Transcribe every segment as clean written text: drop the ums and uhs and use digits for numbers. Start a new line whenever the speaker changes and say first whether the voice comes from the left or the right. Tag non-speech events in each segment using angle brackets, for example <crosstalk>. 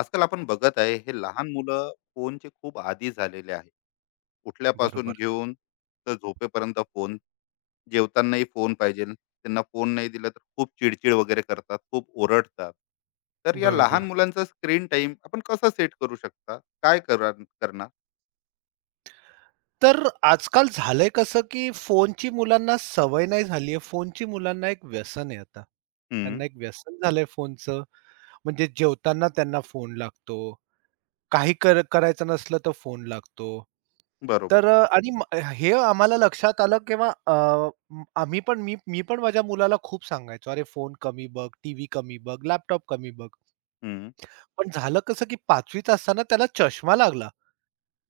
left: आजकाल आपण बघत आहे हे लहान मुलं फोनचे खूप आदी झालेले आहे. उठल्यापासून
right: बरोबर,
left: घेऊन तर झोपेपर्यंत फोन. जेवतानाही फोन पाहिजे, त्यांना फोन नाही दिला तर खूप चिडचिड वगैरे करतात, खूप ओरडतात. तर या लहान
right: बरोबर.
left: मुलांचा स्क्रीन टाइम आपण कसा सेट करू शकता, काय करणार?
right: तर आजकाल झालंय कसं, की फोनची मुलांना सवय नाही झाली आहे. फोनची मुलांना एक व्यसन आहे आता.
left: हम्म.
right: त्यांना एक व्यसन झालंय फोनचं. म्हणजे जेवताना त्यांना फोन लागतो. काही करायचं नसलं तर फोन लागतो.
left: बरोबर.
right: तर अ, आणि म हे आम्हाला लक्षात आलं केव्हा. आम्ही पण मी मी पण माझ्या मुलाला खूप सांगायचो, "अरे फोन कमी बघ, टीव्ही कमी बघ, लॅपटॉप कमी बघ."
left: हम्म.
right: पण झालं कसं, की पाचवीत असताना त्याला चष्मा लागला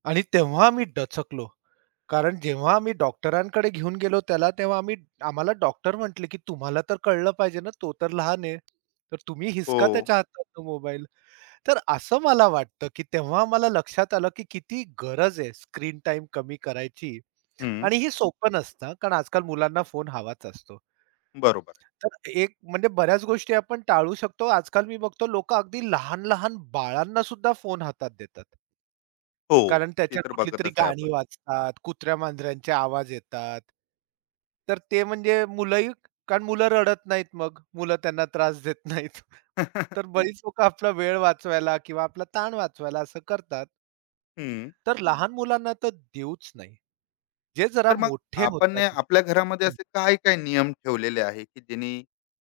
right: आणि तेव्हा आम्ही डचकलो. कारण जेव्हा आम्ही डॉक्टरांकडे घेऊन गेलो त्याला, तेव्हा आम्ही आम्हाला डॉक्टर म्हटले, की "तुम्हाला तर कळलं पाहिजे ना, तो तर लहान आहे. तर तुम्ही
left: हो.
right: हिसका त्याच्या हातातनं मोबाईल." तर असं मला वाटतं, की तेव्हा आम्हाला लक्षात आलं, की किती गरज आहे स्क्रीन टाईम कमी करायची.
left: हम्म.
right: आणि हे सोपं नसतं कारण आजकाल मुलांना फोन हवाच असतो.
left: बरोबर आहे.
right: तर एक म्हणजे बऱ्याच गोष्टी आपण टाळू शकतो. आजकाल मी बघतो लोकं अगदी लहान-लहान बाळांना सुद्धा फोन हातात देतात.
left: हो.
right: कारण
left: ते
right: त्याच्यात
left: तर
right: कुठलीतरी
left: बघतच आहे आपण.
right: गाणी वाजतात, कुत्र्या-मांजरांचे आवाज येतात. तर ते म्हणजे मुलंही कारण मुलं रडत नाहीत मग, मुलं त्यांना त्रास देत <laughs> नाहीत. तर बरीच
left: <laughs>
right: लोकं आपला वेळ वाचवायला किंवा आपला ताण वाचवायला असं करतात.
left: हम्म.
right: तर लहान मुलांना तर देऊच नाही. जे जरा
left: तर मग
right: मोठे
left: आपण ने
right: होतात.
left: आपल्या घरामध्ये
right: हं.
left: असे काय काय नियम ठेवलेले आहे की जेणे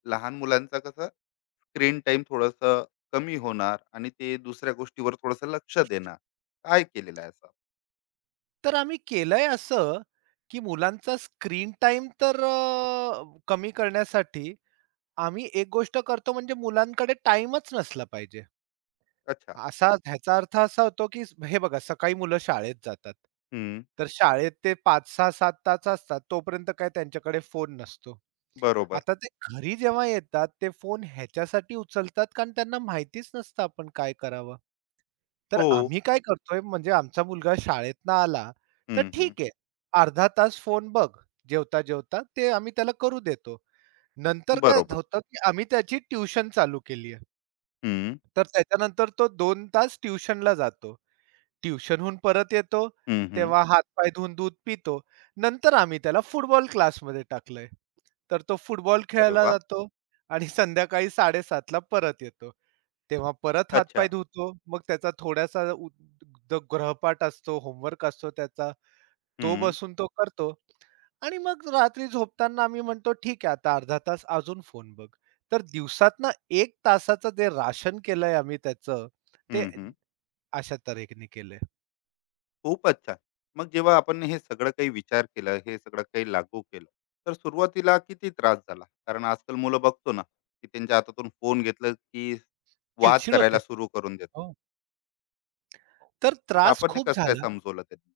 left: लहान मुलांचा कसं स्क्रीन टाइम थोडस कमी होणार आणि ते दुसऱ्या गोष्टीवर थोडस लक्ष देणार, काय केलेलं आहे असं?
right: तर आम्ही केलंय असं, की मुलांचा स्क्रीन टाईम कमी करण्यासाठी आम्ही एक गोष्ट करतो म्हणजे मुलांकडे टाईमच नसला पाहिजे.
left: अच्छा.
right: ह्याचा अर्थ असा होतो, की हे बघा सकाळी मुलं शाळेत जातात.
left: हम्म.
right: तर शाळेत ते 5, 6, 7 तास असतात. तोपर्यंत काय त्यांच्याकडे फोन नसतो.
left: बरोबर.
right: आता ते घरी जेव्हा येतात, ते फोन ह्याच्यासाठी उचलतात, कारण त्यांना माहितीच नसतं आपण काय करावं. तर
left: हो.
right: आम्ही काय करतोय, म्हणजे आमचा मुलगा शाळेतनं आला, तर
left: हम्म हम्म.
right: ठीक आहे. अर्धा तास फोन बघ जेवता-जेवता. ते आम्ही त्याला करू देतो. नंतर काय
left: बरोबर.
right: होतं, की आम्ही त्याची ट्यूशन चालू केली आहे.
left: हम्म
right: तर त्याच्यानंतर तो 2 तास ट्यूशनला जातो. ट्यूशनहून परत येतो,
left: हम्म. हम्म.
right: तेव्हा हात-पाय धुवून दूध पितो. नंतर आम्ही त्याला फुटबॉल क्लासमध्ये टाकलंय. तर तो फुटबॉल
left: अरे
right: खेळायला
left: वा.
right: जातो आणि संध्याकाळी 7:30 परत येतो. तेव्हा परत हात
left: अच्छा.
right: धुतो. मग त्याचा थोडासा उ द गृहपाठ असतो, होमवर्क असतो त्याचा. तो
left: हम्म
right: बसून तो करतो. आणि मग रात्री झोपताना आम्ही म्हणतो, "ठीक आहे, आता अर्धा तास अजून फोन बघ." तर दिवसातनं एक तासाचं जे राशन केलंय आम्ही त्याचं, ते
left: हम्म. हम्म.
right: अशा तऱ्हेने केलंय.
left: खूपच छान. मग जेव्हा आपण हे सगळं काही विचार केलं, हे सगळं काही लागू केलं, तर सुरुवातीला किती त्रास झाला? कारण आजकाल मुलं बघतो ना, की त्यांच्या हातातून फोन घेतलं, की वाद
right: चिडचिड
left: करायला
right: होते.
left: सुरू करून देतात.
right: हो. तर
left: मग
right: त्रास
left: आपण हे
right: खूप
left: कसं काय
right: झाला.
left: समजवलं त्यांना?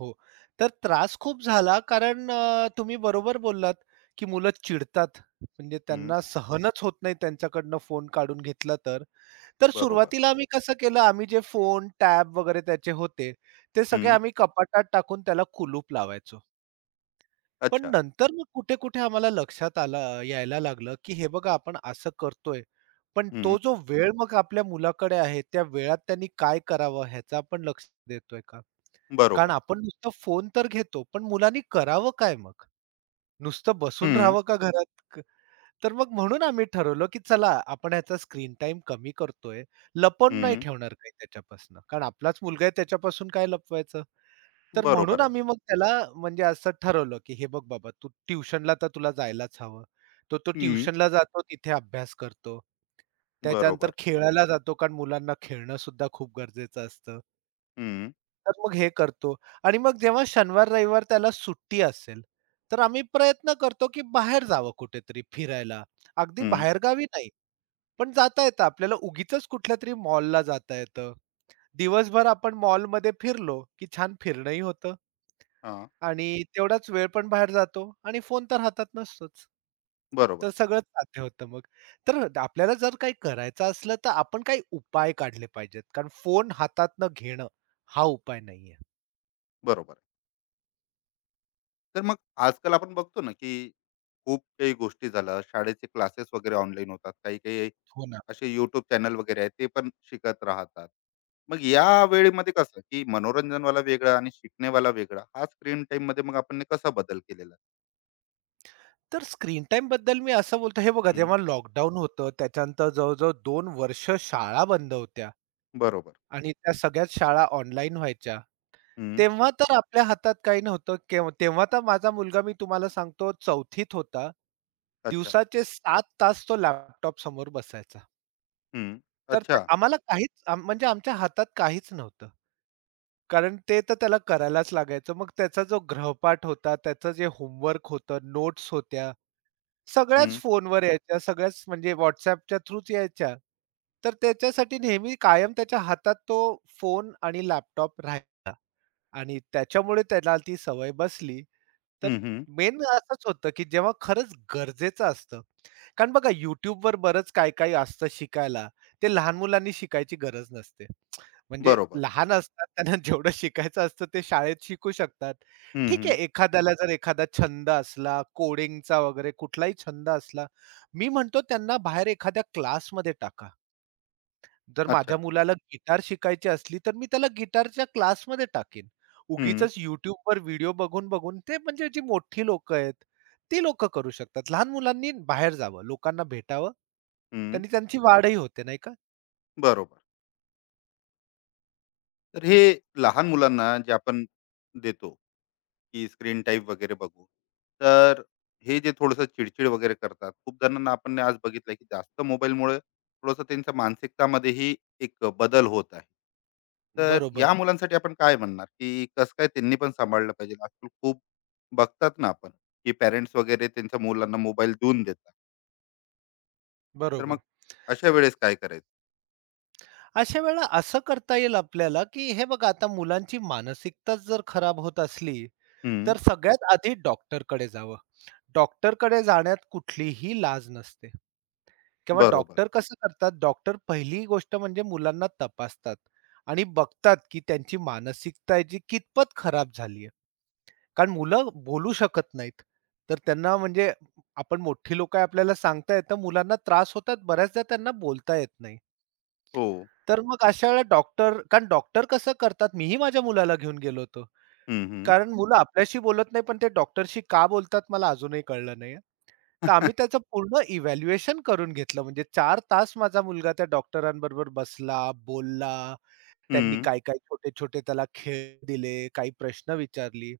right: हो. तर त्रास खूप झाला कारण तुम्ही बरोबर बोललात, की मुलं चिडतात. म्हणजे
left: हं,
right: त्यांना सहनच होत नाही त्यांच्याकडनं फोन काढून घेतला तर. तर
left: बरोबर.
right: सुरुवातीला आम्ही कसं केलं, आम्ही जे फोन, टॅब वगैरे त्याचे होते, ते सगळे
left: हं,
right: आम्ही कपाटात टाकून त्याला कुलूप लावायचो. पण
left: अच्छा.
right: नंतर मग कुठे-कुठे आम्हाला लक्षात यायला लागलं, की हे बघा आपण असं करतोय. पण
left: हं,
right: तो जो वेळ मग आपल्या मुलाकडे आहे, त्या वेळात त्यांनी काय करावं ह्याचं आपण लक्ष देतोय का? कारण
left: बरोबर.
right: आपण नुसतं फोन तर घेतो, पण मुलांनी करावं काय मग? नुसतं बसून
left: हं,
right: राहावं का घरात? तर मग म्हणून आम्ही ठरवलं, की चला आपण ह्याचा स्क्रीन टाइम कमी करतोय. लपवून नाही
left: हं,
right: ठेवणार काही त्याच्यापासून. कारण आपलाच मुलगा आहे त्याच्यापासून काय लपवायचं? तर
left: बरोबर
right: म्हणून
left: आहे.
right: आम्ही मग त्याला म्हणजे असं ठरवलं, की "हे बघ बाबा, तू ट्युशनला तर तुला जायलाच हवं." तर तो
left: हं,
right: ट्युशनला जातो तिथे अभ्यास करतो. त्याच्यानंतर
left: बरोबर.
right: खेळायला जातो कारण मुलांना खेळणं सुद्धा खूप गरजेचं असतं.
left: हं,
right: तर मग हे करतो आणि मग जेव्हा शनिवार, रविवार त्याला सुट्टी असेल, तर आम्ही प्रयत्न करतो, की बाहेर जावं कुठेतरी फिरायला. अगदी
left: हं,
right: बाहेरगावी नाही, पण जाता येतं आपल्याला उगीचच कुठल्यातरी मॉलला जाता येतं. दिवसभर आपण मॉलमध्ये फिरलो, की छान फिरणंही होतं
left: हां,
right: आणि तेवढाच वेळ पण बाहेर जातो आणि फोन तर हातात नसतोच.
left: बरोबर,
right: तर सगळंच साध्य होतं मग. तर आपल्याला जर काही करायचं असलं, तर आपण काही उपाय काढले पाहिजेत. कारण फोन हातातनं घेणं हा उपाय नाहीये.
left: बरोबर. तर मग आजकाल आपण बघतो ना, की खूप काही गोष्टी झाल्या, शाळेचे क्लासेस वगैरे ऑनलाईन होतात, काही-काही
right: हो ना.
left: असे YouTube चॅनल वगैरे आहेत ते पण शिकत राहतात. मग या वेळेमध्ये कसं की मनोरंजनवाला वेगळा आणि शिकणेवाला वेगळा, हा स्क्रीन टाईम मध्ये मग आपण ने कसा बदल केलेला?
right: तर स्क्रीन टाईमबद्दल मी असं बोलतो, हे बघा
left: हं,
right: जेव्हा लॉकडाऊन होतं, त्याच्यानंतर जवळ-जवळ 2 वर्ष शाळा बंद होत्या
left: बरोबर.
right: आणि त्या सगळ्याच शाळा ऑनलाईन व्हायच्या.
left: हं,
right: तेव्हा तर आपल्या हातात काही नव्हतं. तेव्हा तर माझा मुलगा मी तुम्हाला सांगतो चौथीत होता.
left: अच्छा.
right: दिवसाचे 7 तास तो लॅपटॉप समोर बसायचा.
left: हं,
right: तर ते
left: अच्छा.
right: आम्हाला काहीच आम म्हणजे आमच्या हातात काहीच नव्हतं. कारण ते तर त्याला करायलाच लागायचं. मग त्याचा जो गृहपाठ होता, त्याचं जे होमवर्क होतं, नोट्स होत्या सगळ्याच
left: हं,
right: फोनवर यायच्या, सगळ्याच म्हणजे WhatsAppच्या थ्रूच यायच्या. तर त्याच्यासाठी नेहमी कायम त्याच्या हातात तो फोन आणि लॅपटॉप राहायचा. आणि त्याच्यामुळे त्याला ती सवय बसली. तर
left: हं, हं.
right: मेन असंच होतं, की जेव्हा खरंच गरजेचं असतं. कारण बघा YouTubeवर बरंच काही-काही असतं शिकायला. ते लहान मुलांनी शिकायची गरज नसते. म्हणजे
left: बरोबर.
right: लहान असतात त्यांना <laughs> जेवढं शिकायचं असतं ते शाळेत शिकू शकतात.
left: हं,
right: ठीक आहे,
left: हं.
right: एखाद्याला जर एखादा छंद असला, कोडिंगचा वगैरे कुठलाही छंद असला, मी म्हणतो त्यांना बाहेर एखाद्या क्लासमध्ये टाका. जर माझ्या
left: अच्छा.
right: मुलाला गिटार शिकायची असली, तर मी त्याला गिटारच्या क्लासमध्ये टाकीन.
left: हं,
right: उगीचच YouTubeवर व्हिडिओ बघून-बघून ते म्हणजे जी मोठी लोकं आहेत, ती लोकं करू शकतात. लहान मुलांनी बाहेर जावं, लोकांना भेटावं.
left: हं.
right: त्यांनी त्यांची वाढही होते नाही का?
left: बरोबर. तर हे लहान मुलांना जे आपण देतो की स्क्रीन टाईप वगैरे बघू. तर हे जे थोडंसं चिडचिड वगैरे करतात, खूप जणांना आपण आज बघितलं की जास्त मोबाईलमुळे थोडंसं त्यांच्या मानसिकतामध्येही एक बदल होत आहे. तर या
right: बरोबर,
left: मुलांसाठी आपण काय म्हणणार, की कसं काय त्यांनी पण सांभाळलं पाहिजे? आजकाल खूप बघतात ना आपण, की पॅरेंट्स वगैरे त्यांच्या मुलांना मोबाईल देऊन देतात. तर मग
right: बरोबर.
left: अशा वेळेस काय करायचं?
right: अशा वेळेला असं करता येईल आपल्याला, की हे बघा आता मुलांची मानसिकताच जर खराब होत असली,
left: हं,
right: तर सगळ्यात आधी डॉक्टरकडे जावं. डॉक्टरकडे जाण्यात कुठलीही लाज नसते. किंवा
left: बरोबर.
right: डॉक्टर कसं करतात, डॉक्टर पहिली गोष्ट म्हणजे मुलांना तपासतात आणि बघतात, की त्यांची मानसिकता आहे जी कितपत खराब झाली आहे. कारण मुलं बोलू शकत नाहीत. तर त्यांना म्हणजे आपण मोठी लोक आहे आपल्याला सांगता येतं, मुलांना त्रास होतात. बऱ्याचदा त्यांना बोलता येत नाही.
left: हो.
right: तर मग अशा वेळेला डॉक्टर कारण डॉक्टर कसं करतात, मीही माझ्या मुलाला घेऊन गेलो होतो.
left: हं, हं.
right: कारण मुलं आपल्याशी बोलत नाही, पण ते डॉक्टरशी का बोलतात मला अजूनही कळलं नाही. तर आम्ही
left: <laughs>
right: त्याचं पूर्ण इव्हॅल्युएशन करून घेतलं. म्हणजे चार तास माझा मुलगा त्या डॉक्टरांबरोबर बसला, बोलला. त्यांनी
left: हं,
right: काय-काय छोटे-छोटे त्याला खेळ दिले, काही प्रश्न विचारली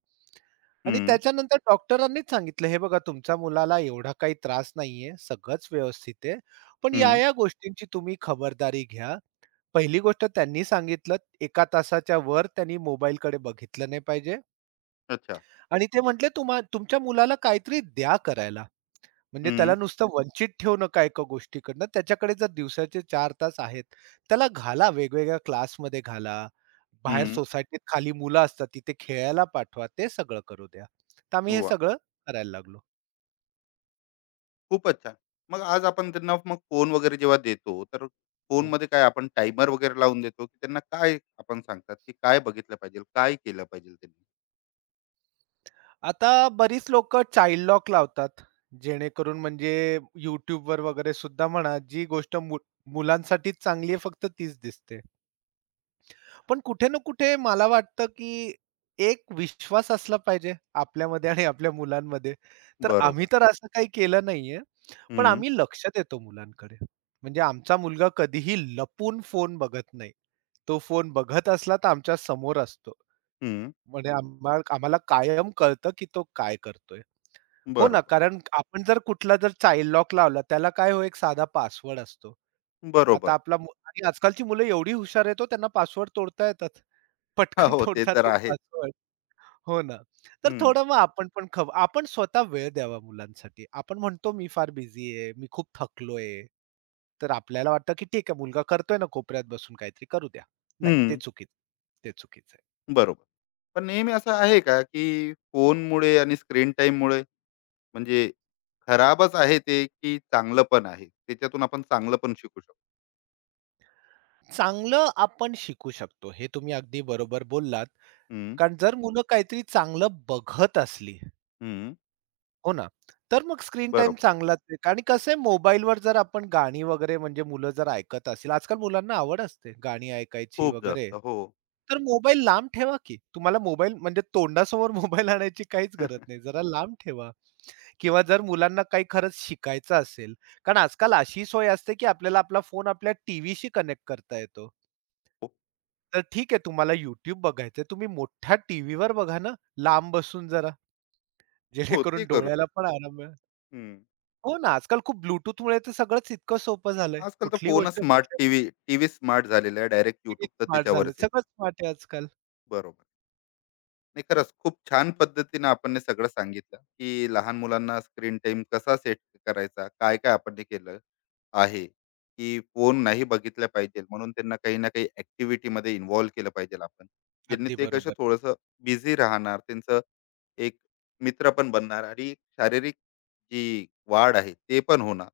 right: आणि
left: हं,
right: त्याच्यानंतर डॉक्टरांनीच सांगितलं, "हे बघा तुमच्या मुलाला एवढा काही त्रास नाहीये. सगळंच व्यवस्थित आहे. पण
left: हं.
right: या-या गोष्टींची तुम्ही खबरदारी घ्या." पहिली गोष्ट त्यांनी सांगितलं, "1 तासाच्या वर त्यांनी मोबाईलकडे बघितलं नाही पाहिजे."
left: <laughs> अच्छा.
right: आणि ते म्हटले, "तुमच्या मुलाला काहीतरी द्या करायला." म्हणजे
left: हं,
right: त्याला नुसतं वंचित ठेवणं का एका गोष्टीकडनं, त्याच्याकडे जर दिवसाचे चार तास आहेत, त्याला वेगवेगळ्या क्लासमध्ये घाला. बाहेर
left: हं.
right: सोसायटीत खाली मुलं असतात, तिथे खेळायला पाठवा. ते सगळं करू द्या. तर आम्ही हे
left: वाह!
right: सगळं करायला लागलो.
left: खूपच छान. मग आज आपण त्यांना मग फोन वगैरे जेव्हा देतो, तर फोनमध्ये काय आपण टाइमर वगैरे लावून देतो, की त्यांना काय आपण सांगतात, की काय बघितलं पाहिजे, काय केलं पाहिजे त्यांनी?
right: आता बरीच लोकं चाइल्ड लॉक लावतात. जेणेकरून म्हणजे YouTubeवर वगैरे सुद्धा म्हणा, जी गोष्ट मुलांसाठीच चांगली आहे फक्त तीच दिसते. पण कुठे ना कुठे मला वाटतं, की एक विश्वास असला पाहिजे आपल्यामध्ये आणि आपल्या मुलांमध्ये. तर आम्ही
left: बरोबर.
right: तर असं काही केलं नाहीये. पण
left: हं,
right: आम्ही लक्ष देतो मुलांकडे. म्हणजे आमचा मुलगा कधीही लपून फोन बघत नाही. तो फोन बघत असला तर आमच्या समोर असतो.
left: हं.
right: म्हणजे आम्हाला कायम कळतं, की तो काय करतोय. हो ना,
left: बरोबर,
right: कारण आपण जर कुठला जर चाइल्ड लॉक लावला, त्याला काय हो एक साधा पासवर्ड असतो. आता
left: बरोबर. <laughs>
right: आपला मु आणि आजकालची मुलं एवढी हुशार आहेत हो, त्यांना पासवर्ड तोडता येतात.
left: हां,
right: पटकन
left: हो,
right: <laughs>
left: ते
right: तोडतात
left: तर
right: ते
left: आहेच.
right: पासवर्ड. हो ना. तर
left: हं,
right: थोडं मग आपण पण खव आपण स्वतः वेळ द्यावा मुलांसाठी. आपण म्हणतो, "मी फार बिझी आहे, मी खूप थकलोय." तर आपल्याला वाटतं, की ठीक आहे, मुलगा करतोय ना कोपऱ्यात बसून काहीतरी, करू द्या. नाही, ते
left: हं.
right: चुकीचं ते चुकीचं.
left: बरोबर. पण नेहमी असं आहे का, की फोनमुळे आणि स्क्रीन टाईममुळे म्हणजे खराबच आहे ते, की चांगलं पण आहे? त्याच्यातून आपण चांगलं पण शिकू शकतो.
right: चांगलं आपण शिकू शकतो. हे तुम्ही अगदी बरोबर बोललात.
left: हं,
right: कारण जर मुलं काहीतरी चांगलं बघत असली,
left: हं.
right: हो ना. तर मग स्क्रीन टाइम
left: बरोबर.
right: चांगलाच आहे आणि कसं आहे मोबाईलवर जर आपण गाणी वगैरे म्हणजे मुलं जर ऐकत असतील, आजकाल मुलांना आवड असते गाणी ऐकायची
left: खूप
right: वगैरे.
left: जास्त. हो.
right: तर मोबाईल लांब ठेवा की. तुम्हाला मोबाईल म्हणजे तोंडासमोर <laughs> मोबाईल आणायची काहीच गरज नाही. जरा लांब ठेवा किंवा जर मुलांना काही खरंच शिकायचं असेल, कारण आजकाल अशी सोय असते की आपल्याला आपला फोन आपल्या टीव्हीशी कनेक्ट करता येतो.
left: <laughs>
right: तर ठीक आहे तुम्हाला YouTube बघायचंय. तुम्ही मोठ्या टीव्हीवर बघा ना, लांब बसून जरा.
left: हो, ते
right: जेणेकरून
left: करू
right: डोळ्याला
left: शकतो.
right: पण आराम मिळेल.
left: हं.
right: हो ना, आजकाल खूप Bluetoothमुळे तर सगळंच इतकं सोपं झालंय.
left: आजकाल तर
right: कुठली
left: फोनच
right: गोष्ट
left: स्मार्ट
right: कुठल्या
left: टीव्ही, टीव्ही स्मार्ट झालेला आहे. डायरेक्ट YouTube तर
right: स्मार्ट झाले.
left: त्याच्यावरच येतं.
right: सगळं स्मार्ट आहे आजकाल.
left: बरोबर. नाही, खरंच खूप छान पद्धतीने आपण हे सगळं सांगितलं, की लहान मुलांना स्क्रीन टाइम कसा सेट करायचा, काय-काय आपण हे केलं आहे, की फोन नाही बघितला पाहिजे म्हणून त्यांना काही ना काही ॲक्टिव्हिटीमध्ये इन्व्हॉल्व केलं पाहिजे आपण. ज्यांनी
right: अगदी
left: ते कसं
right: बरोबर.
left: थोडंसं बिझी राहणार, त्यांचं एक मित्र पण बनणार आणि एक शारीरिक जी वाढ आहे ते पण होणार.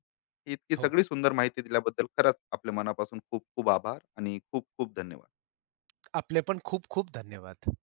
left: ही इतकी
right: हो.
left: सगळी सुंदर माहिती दिल्याबद्दल खरंच आपल्या मनापासून खूप खूप आभार आणि खूप खूप धन्यवाद.
right: आपले पण खूप खूप धन्यवाद.